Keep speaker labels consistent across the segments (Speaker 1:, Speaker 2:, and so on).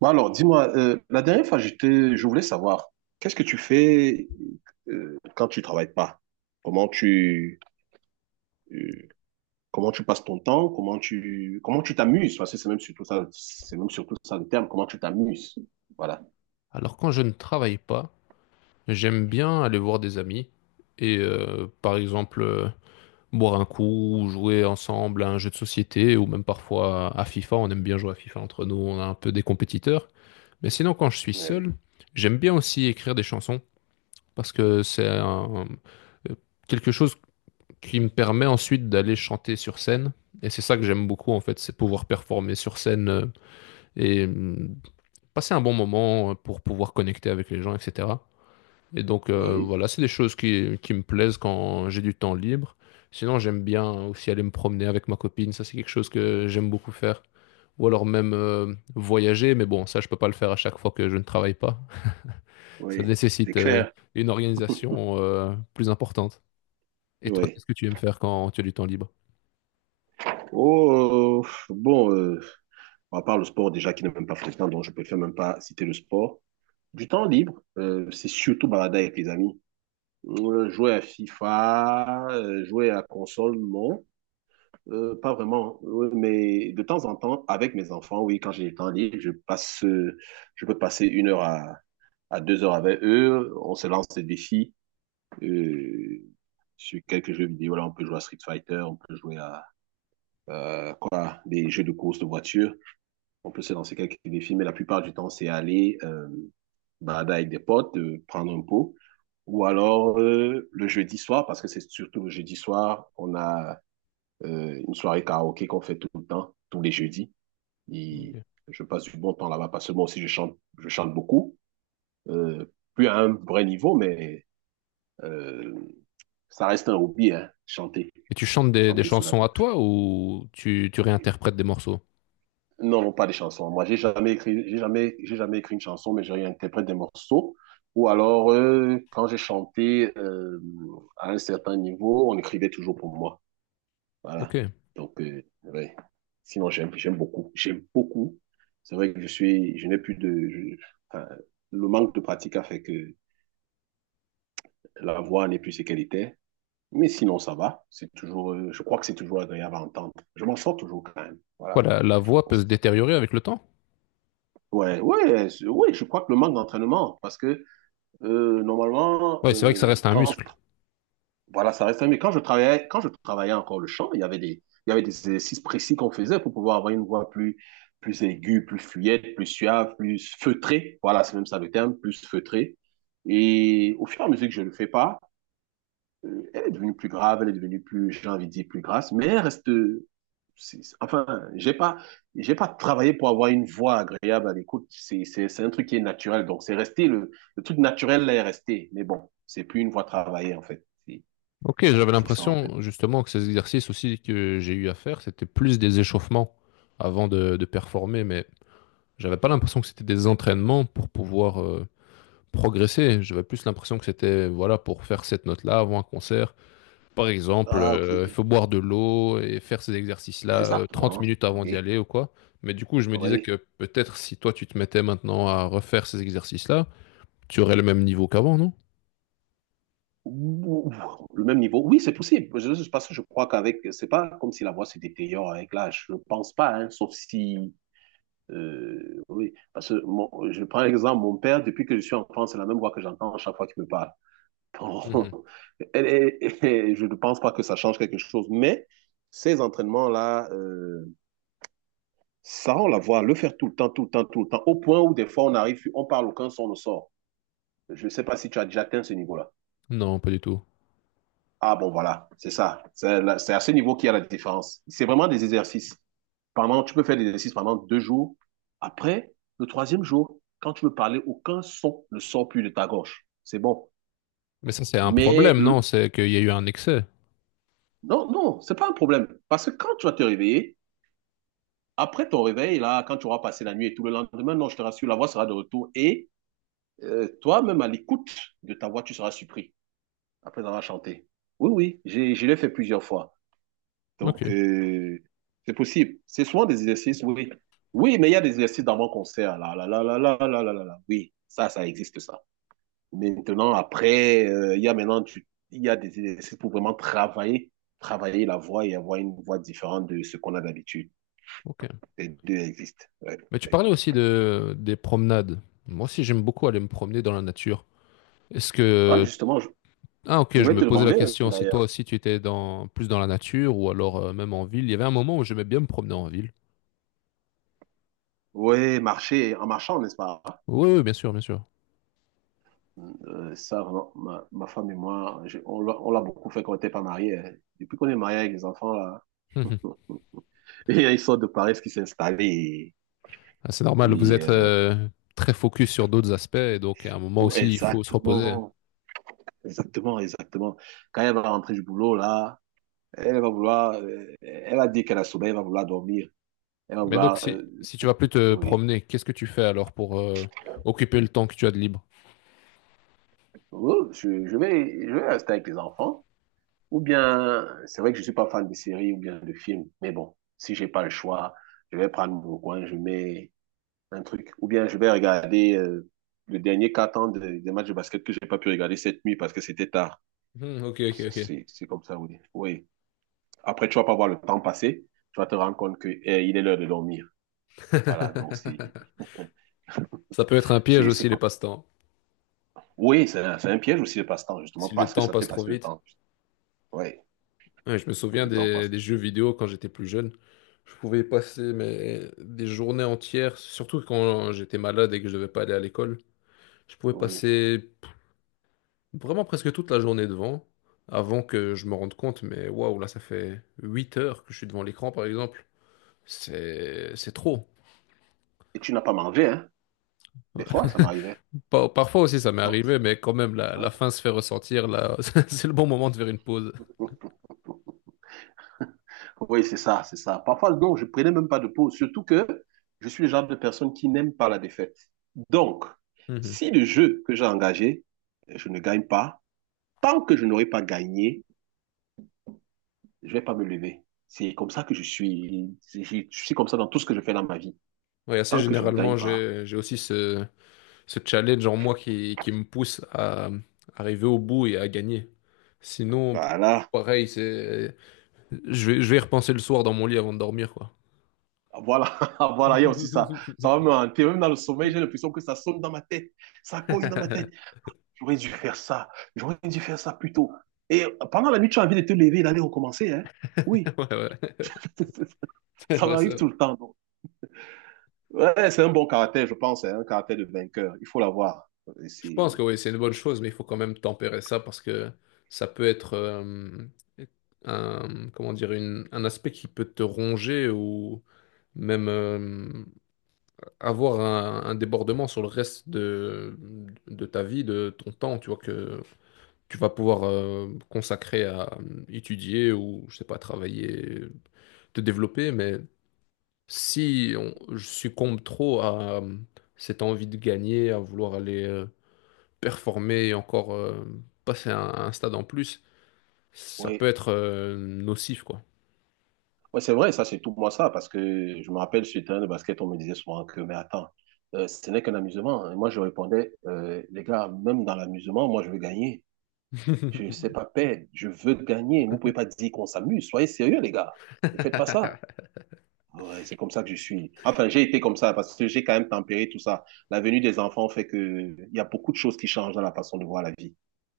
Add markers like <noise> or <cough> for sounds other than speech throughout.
Speaker 1: Bon, alors, dis-moi, la dernière fois, je voulais savoir, qu'est-ce que tu fais quand tu travailles pas? Comment tu, euh, comment tu passes ton temps? Comment tu t'amuses? Parce que c'est même surtout ça, c'est même surtout ça le terme, comment tu t'amuses? Voilà.
Speaker 2: Alors quand je ne travaille pas, j'aime bien aller voir des amis et par exemple, boire un coup, ou jouer ensemble à un jeu de société ou même parfois à FIFA. On aime bien jouer à FIFA entre nous, on a un peu des compétiteurs. Mais sinon quand je suis
Speaker 1: Oui,
Speaker 2: seul, j'aime bien aussi écrire des chansons parce que euh, quelque chose qui me permet ensuite d'aller chanter sur scène. Et c'est ça que j'aime beaucoup en fait, c'est pouvoir performer sur scène, et passer un bon moment, pour pouvoir connecter avec les gens, etc. Et donc,
Speaker 1: oui,
Speaker 2: voilà, c'est des choses qui me plaisent quand j'ai du temps libre. Sinon, j'aime bien aussi aller me promener avec ma copine, ça c'est quelque chose que j'aime beaucoup faire. Ou alors même, voyager, mais bon, ça je peux pas le faire à chaque fois que je ne travaille pas. <laughs> Ça
Speaker 1: oui, c'est
Speaker 2: nécessite
Speaker 1: clair.
Speaker 2: une organisation plus importante. Et toi,
Speaker 1: Oui.
Speaker 2: qu'est-ce que tu aimes faire quand tu as du temps libre?
Speaker 1: Oh, bon, à part le sport déjà qui n'est même pas fréquent, donc je préfère même pas citer le sport. Du temps libre, c'est surtout balada avec les amis. Jouer à FIFA, jouer à console, non. Pas vraiment. Oui, mais de temps en temps, avec mes enfants, oui, quand j'ai le temps libre, je peux passer une heure à deux heures avec eux. On se lance des défis euh, sur quelques jeux vidéo. Là, on peut jouer à Street Fighter, on peut jouer à quoi, des jeux de course de voiture. On peut se lancer quelques défis, mais la plupart du temps, c'est aller balader avec des potes, prendre un pot. Ou alors le jeudi soir, parce que c'est surtout le jeudi soir, on a une soirée karaoké qu'on fait tout le temps, tous les jeudis. Et
Speaker 2: Ok.
Speaker 1: je passe du bon temps là-bas, parce que moi aussi, je chante beaucoup. Euh, plus à un vrai niveau, mais euh, ça reste un hobby, hein, chanter,
Speaker 2: Et tu chantes des
Speaker 1: chanter sous la
Speaker 2: chansons à
Speaker 1: douche.
Speaker 2: toi ou tu réinterprètes des morceaux?
Speaker 1: Non, non, pas des chansons. Moi, j'ai jamais écrit une chanson, mais je réinterprète des morceaux. Ou alors, quand j'ai chanté à un certain niveau, on écrivait toujours pour moi.
Speaker 2: Ok.
Speaker 1: Voilà. Donc, ouais. Sinon, j'aime, j'aime beaucoup. J'aime beaucoup. C'est vrai que je suis, je n'ai plus de, je- enfin, le manque de pratique a fait que la voix n'est plus ce qu'elle était. Mais sinon, ça va. C'est toujours, je crois que c'est toujours agréable à entendre. Je m'en sors toujours quand même.
Speaker 2: Quoi,
Speaker 1: Voilà.
Speaker 2: la voix
Speaker 1: Bon,
Speaker 2: peut se détériorer avec le temps?
Speaker 1: Ouais, ouais, je crois que le manque d'entraînement, parce que normalement,
Speaker 2: Ouais, c'est vrai que ça reste un muscle.
Speaker 1: voilà, mais quand je travaillais encore le chant, il y avait des exercices précis qu'on faisait pour pouvoir avoir une voix plus, plus aiguë, plus fluette, plus suave, plus feutrée. Voilà, c'est même ça le terme, plus feutrée. Et au fur et à mesure que je ne le fais pas, elle est devenue plus grave, elle est devenue plus, j'ai envie de dire, plus grasse, mais elle reste. Enfin, j'ai pas travaillé pour avoir une voix agréable à l'écoute. C'est un truc qui est naturel. Donc, c'est resté, le truc naturel là est resté. Mais bon, c'est plus une voix travaillée, en fait. C'est
Speaker 2: Ok, j'avais
Speaker 1: c'est ça, en fait.
Speaker 2: l'impression justement que ces exercices aussi que j'ai eu à faire, c'était plus des échauffements avant de performer, mais j'avais pas l'impression que c'était des entraînements pour pouvoir progresser. J'avais plus l'impression que c'était voilà pour faire cette note-là avant un concert. Par exemple,
Speaker 1: Ah, ok.
Speaker 2: il faut boire de l'eau et faire ces exercices-là, 30
Speaker 1: Exactement.
Speaker 2: minutes avant d'y
Speaker 1: Oui.
Speaker 2: aller ou quoi. Mais du coup, je me disais
Speaker 1: Oui.
Speaker 2: que peut-être si toi tu te mettais maintenant à refaire ces exercices-là, tu aurais le même niveau qu'avant, non?
Speaker 1: Ouh, le même niveau. Oui, c'est possible. Parce que je crois qu'avec, c'est pas comme si la voix se détériore avec l'âge. Je ne pense pas, hein, sauf si. Oui, parce que je prends l'exemple, mon père, depuis que je suis enfant, c'est la même voix que j'entends à chaque fois qu'il me parle. Bon,
Speaker 2: Mhm.
Speaker 1: <laughs> et <laughs> je ne pense pas que ça change quelque chose, mais ces entraînements-là, ça, on la voit, le faire tout le temps, tout le temps, tout le temps, au point où des fois on arrive, on parle, aucun son ne sort. Je ne sais pas si tu as déjà atteint ce niveau-là.
Speaker 2: Non, pas du tout.
Speaker 1: Ah bon, voilà, c'est ça. C'est à ce niveau qu'il y a la différence. C'est vraiment des exercices. Tu peux faire des exercices pendant deux jours. Après, le troisième jour, quand tu veux parler, aucun son ne sort plus de ta gorge. C'est bon.
Speaker 2: Mais ça, c'est un
Speaker 1: Mais
Speaker 2: problème, non?
Speaker 1: le...
Speaker 2: C'est qu'il y a eu un excès.
Speaker 1: non, non, c'est pas un problème. Parce que quand tu vas te réveiller, après ton réveil, là, quand tu auras passé la nuit et tout le lendemain, non, je te rassure, la voix sera de retour et toi-même à l'écoute de ta voix, tu seras surpris après avoir chanté. Oui, oui, je l'ai fait plusieurs fois.
Speaker 2: Ok,
Speaker 1: Donc, c'est possible. C'est souvent des exercices, oui. Oui, mais il y a des exercices dans mon concert. Là, là, là, là, là, là, là, là, là. Oui, ça existe, ça. Maintenant, après, il y a maintenant il y a des exercices pour vraiment travailler la voix et avoir une voix différente de ce qu'on a d'habitude.
Speaker 2: ok.
Speaker 1: Les deux existent. Ouais.
Speaker 2: Mais tu parlais aussi des promenades. Moi aussi, j'aime beaucoup aller me promener dans la nature. Est-ce
Speaker 1: Ouais,
Speaker 2: que...
Speaker 1: justement, je,
Speaker 2: Ah,
Speaker 1: je
Speaker 2: ok, je
Speaker 1: voulais
Speaker 2: me
Speaker 1: te
Speaker 2: posais la
Speaker 1: demander,
Speaker 2: question si toi
Speaker 1: d'ailleurs.
Speaker 2: aussi tu étais dans, plus dans la nature ou alors, même en ville. Il y avait un moment où j'aimais bien me promener en ville.
Speaker 1: Oui, marcher en marchant, n'est-ce pas?
Speaker 2: Oui, oui, bien sûr, bien sûr.
Speaker 1: Ça, vraiment, ma femme et moi, on l'a beaucoup fait quand on n'était pas mariés, hein. Depuis qu'on est mariés avec les enfants, là,
Speaker 2: Hum, hum.
Speaker 1: <laughs> et il y a une sorte de paresse qui s'est installée.
Speaker 2: Ah, c'est normal, vous
Speaker 1: Et,
Speaker 2: êtes,
Speaker 1: euh,
Speaker 2: très focus sur d'autres aspects, et donc à un moment
Speaker 1: oh,
Speaker 2: aussi, il faut se reposer.
Speaker 1: exactement, exactement, exactement. Quand elle va rentrer du boulot, là, elle va vouloir, elle a dit qu'elle a sommeil, elle va vouloir dormir. Elle va
Speaker 2: Mais donc,
Speaker 1: vouloir,
Speaker 2: si tu vas plus te
Speaker 1: oui.
Speaker 2: promener, qu'est-ce que tu fais alors pour occuper le temps que tu as de libre?
Speaker 1: Oh, je vais rester avec les enfants. Ou bien, c'est vrai que je suis pas fan de séries ou bien de films, mais bon, si j'ai pas le choix, je vais prendre mon coin, je mets un truc. Ou bien, je vais regarder le dernier quart temps des matchs de basket que j'ai pas pu regarder cette nuit parce que c'était tard.
Speaker 2: Hmm, ok, ok,
Speaker 1: Ça,
Speaker 2: ok.
Speaker 1: c'est comme ça, oui. Oui. Après, tu vas pas voir le temps passer. Tu vas te rendre compte que, eh, il est l'heure de dormir. Voilà.
Speaker 2: <laughs> Ça peut être un piège
Speaker 1: C'est c'est
Speaker 2: aussi, les
Speaker 1: co-
Speaker 2: passe-temps.
Speaker 1: Oui, c'est un piège aussi le passe-temps, justement,
Speaker 2: Si le
Speaker 1: parce que
Speaker 2: temps
Speaker 1: ça fait
Speaker 2: passe trop
Speaker 1: passer le
Speaker 2: vite.
Speaker 1: temps. Oui,
Speaker 2: Ouais, je me souviens
Speaker 1: le temps passe.
Speaker 2: des jeux vidéo quand j'étais plus jeune. Je pouvais passer mais, des journées entières, surtout quand j'étais malade et que je devais pas aller à l'école. Je pouvais
Speaker 1: Oui.
Speaker 2: vraiment presque toute la journée devant, avant que je me rende compte. Mais waouh, là, ça fait 8 heures que je suis devant l'écran, par exemple. C'est trop.
Speaker 1: Et tu n'as pas mangé, hein? Des
Speaker 2: Ouais.
Speaker 1: fois, ça m'arrivait.
Speaker 2: Parfois aussi, ça m'est
Speaker 1: Sans-
Speaker 2: arrivé, mais quand même, la
Speaker 1: ouais.
Speaker 2: faim se fait ressentir. Là, <laughs> c'est le bon moment de faire une pause.
Speaker 1: Oui, c'est ça, c'est ça. Parfois, non, je prenais même pas de pause, surtout que je suis le genre de personne qui n'aime pas la défaite. Donc,
Speaker 2: Mhm.
Speaker 1: si le jeu que j'ai engagé, je ne gagne pas, tant que je n'aurai pas gagné, je vais pas me lever. C'est comme ça que je suis. Je suis comme ça dans tout ce que je fais dans ma vie.
Speaker 2: Oui, assez
Speaker 1: Tant que je ne gagne
Speaker 2: généralement,
Speaker 1: pas.
Speaker 2: j'ai aussi ce challenge en moi qui me pousse à arriver au bout et à gagner. Sinon,
Speaker 1: Voilà.
Speaker 2: pareil, c'est, je vais y repenser le soir dans mon lit avant de dormir, quoi.
Speaker 1: Voilà, <laughs> voilà, il y a aussi ça. Ça va me hanter. Même dans le sommeil, j'ai l'impression que ça sonne dans ma tête. Ça cogne dans ma tête.
Speaker 2: <laughs>
Speaker 1: J'aurais dû faire ça. J'aurais dû faire ça plus tôt. Et pendant la nuit, tu as envie de te lever et d'aller recommencer. Hein? Oui,
Speaker 2: Ouais, ouais. <laughs>
Speaker 1: <laughs>
Speaker 2: C'est
Speaker 1: ça
Speaker 2: vrai,
Speaker 1: m'arrive
Speaker 2: ça.
Speaker 1: tout le temps. Donc. Ouais, c'est un bon caractère, je pense. C'est un caractère de vainqueur. Il faut l'avoir.
Speaker 2: Je pense que
Speaker 1: C'est...
Speaker 2: oui, c'est une bonne chose, mais il faut quand même tempérer ça parce que ça peut être, comment dire, un aspect qui peut te ronger ou même, avoir un débordement sur le reste de ta vie, de ton temps, tu vois, que tu vas pouvoir, consacrer à étudier ou, je sais pas, travailler, te développer. Mais si on- je succombe trop à, cette envie de gagner, à vouloir aller, performer et encore, passer un stade en plus, ça
Speaker 1: oui.
Speaker 2: peut être, nocif, quoi.
Speaker 1: Ouais, c'est vrai, ça, c'est tout moi ça, parce que je me rappelle sur le terrain de basket, on me disait souvent que, mais attends, ce n'est qu'un amusement. Et moi, je répondais, les gars, même dans l'amusement, moi, je veux gagner. Je ne sais
Speaker 2: <laughs>
Speaker 1: pas perdre, je veux gagner. Vous ne pouvez pas dire qu'on s'amuse. Soyez sérieux, les gars. Ne faites pas ça. Ouais, c'est comme ça que je suis. Enfin, j'ai été comme ça parce que j'ai quand même tempéré tout ça. La venue des enfants fait que il y a beaucoup de choses qui changent dans la façon de voir la vie.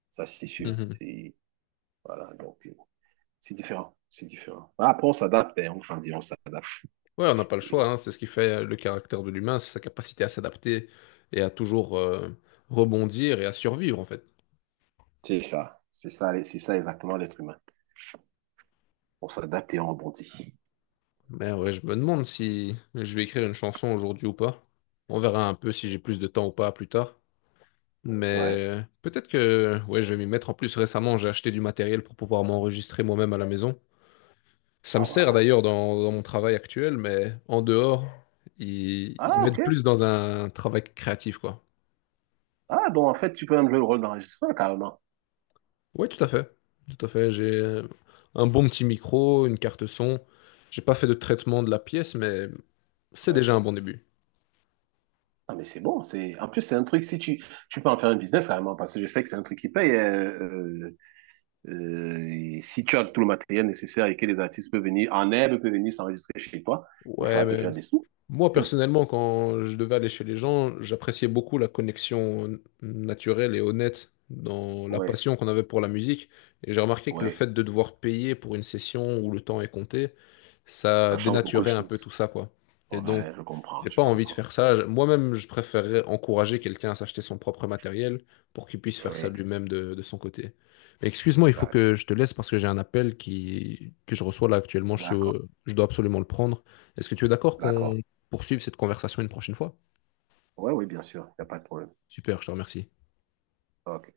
Speaker 1: Ça, c'est sûr.
Speaker 2: Mhm.
Speaker 1: Voilà, donc, c'est différent. C'est différent. Après, on s'adapte, hein. Enfin, on grandit, on s'adapte.
Speaker 2: Ouais, on n'a pas le
Speaker 1: C'est-
Speaker 2: choix, hein. C'est ce qui fait le caractère de l'humain, c'est sa capacité à s'adapter et à toujours, rebondir et à survivre en fait.
Speaker 1: C'est ça. C'est ça, c'est ça exactement l'être humain. On s'adapte et on rebondit.
Speaker 2: Mais ouais, je me demande si je vais écrire une chanson aujourd'hui ou pas. On verra un peu si j'ai plus de temps ou pas plus tard.
Speaker 1: Ouais.
Speaker 2: Mais peut-être que ouais, je vais m'y mettre. En plus, récemment, j'ai acheté du matériel pour pouvoir m'enregistrer moi-même à la maison. Ça me
Speaker 1: Ah
Speaker 2: sert
Speaker 1: bah.
Speaker 2: d'ailleurs dans mon travail actuel, mais en dehors, ils
Speaker 1: Ah, ok.
Speaker 2: m'aident plus dans un travail créatif, quoi.
Speaker 1: Ah, donc en fait, tu peux même jouer le rôle d'enregistreur carrément.
Speaker 2: Oui, tout à fait. Tout à fait. J'ai un bon petit micro, une carte son. J'ai pas fait de traitement de la pièce, mais c'est
Speaker 1: Ouais.
Speaker 2: déjà un bon début.
Speaker 1: Ah, mais c'est bon. En plus, c'est un truc, si tu... tu peux en faire un business carrément, parce que je sais que c'est un truc qui paye. Et si tu as tout le matériel nécessaire et que les artistes peuvent venir, en herbe, peuvent venir s'enregistrer chez toi, mais ça
Speaker 2: Ouais,
Speaker 1: va te
Speaker 2: mais
Speaker 1: faire des sous.
Speaker 2: moi
Speaker 1: Sûr.
Speaker 2: personnellement, quand je devais aller chez les gens, j'appréciais beaucoup la connexion naturelle et honnête dans la
Speaker 1: Ouais,
Speaker 2: passion qu'on avait pour la musique. Et j'ai remarqué que le
Speaker 1: ouais.
Speaker 2: fait de devoir payer pour une session où le temps est compté, ça
Speaker 1: Ça change beaucoup de
Speaker 2: dénaturait un peu tout
Speaker 1: choses.
Speaker 2: ça, quoi. Et donc,
Speaker 1: Ouais, je comprends,
Speaker 2: j'ai pas
Speaker 1: je
Speaker 2: envie de
Speaker 1: comprends.
Speaker 2: faire ça. Moi-même, je préférerais encourager quelqu'un à s'acheter son propre matériel pour qu'il puisse faire ça
Speaker 1: Ouais,
Speaker 2: lui-même de son côté. Mais excuse-moi, il faut
Speaker 1: ouais.
Speaker 2: que je te laisse parce que j'ai un appel que je reçois là actuellement.
Speaker 1: D'accord,
Speaker 2: Je dois absolument le prendre. Est-ce que tu es d'accord
Speaker 1: d'accord.
Speaker 2: qu'on poursuive cette conversation une prochaine fois?
Speaker 1: Ouais, oui, bien sûr, il n'y a pas de problème.
Speaker 2: Super, je te remercie.
Speaker 1: Ok.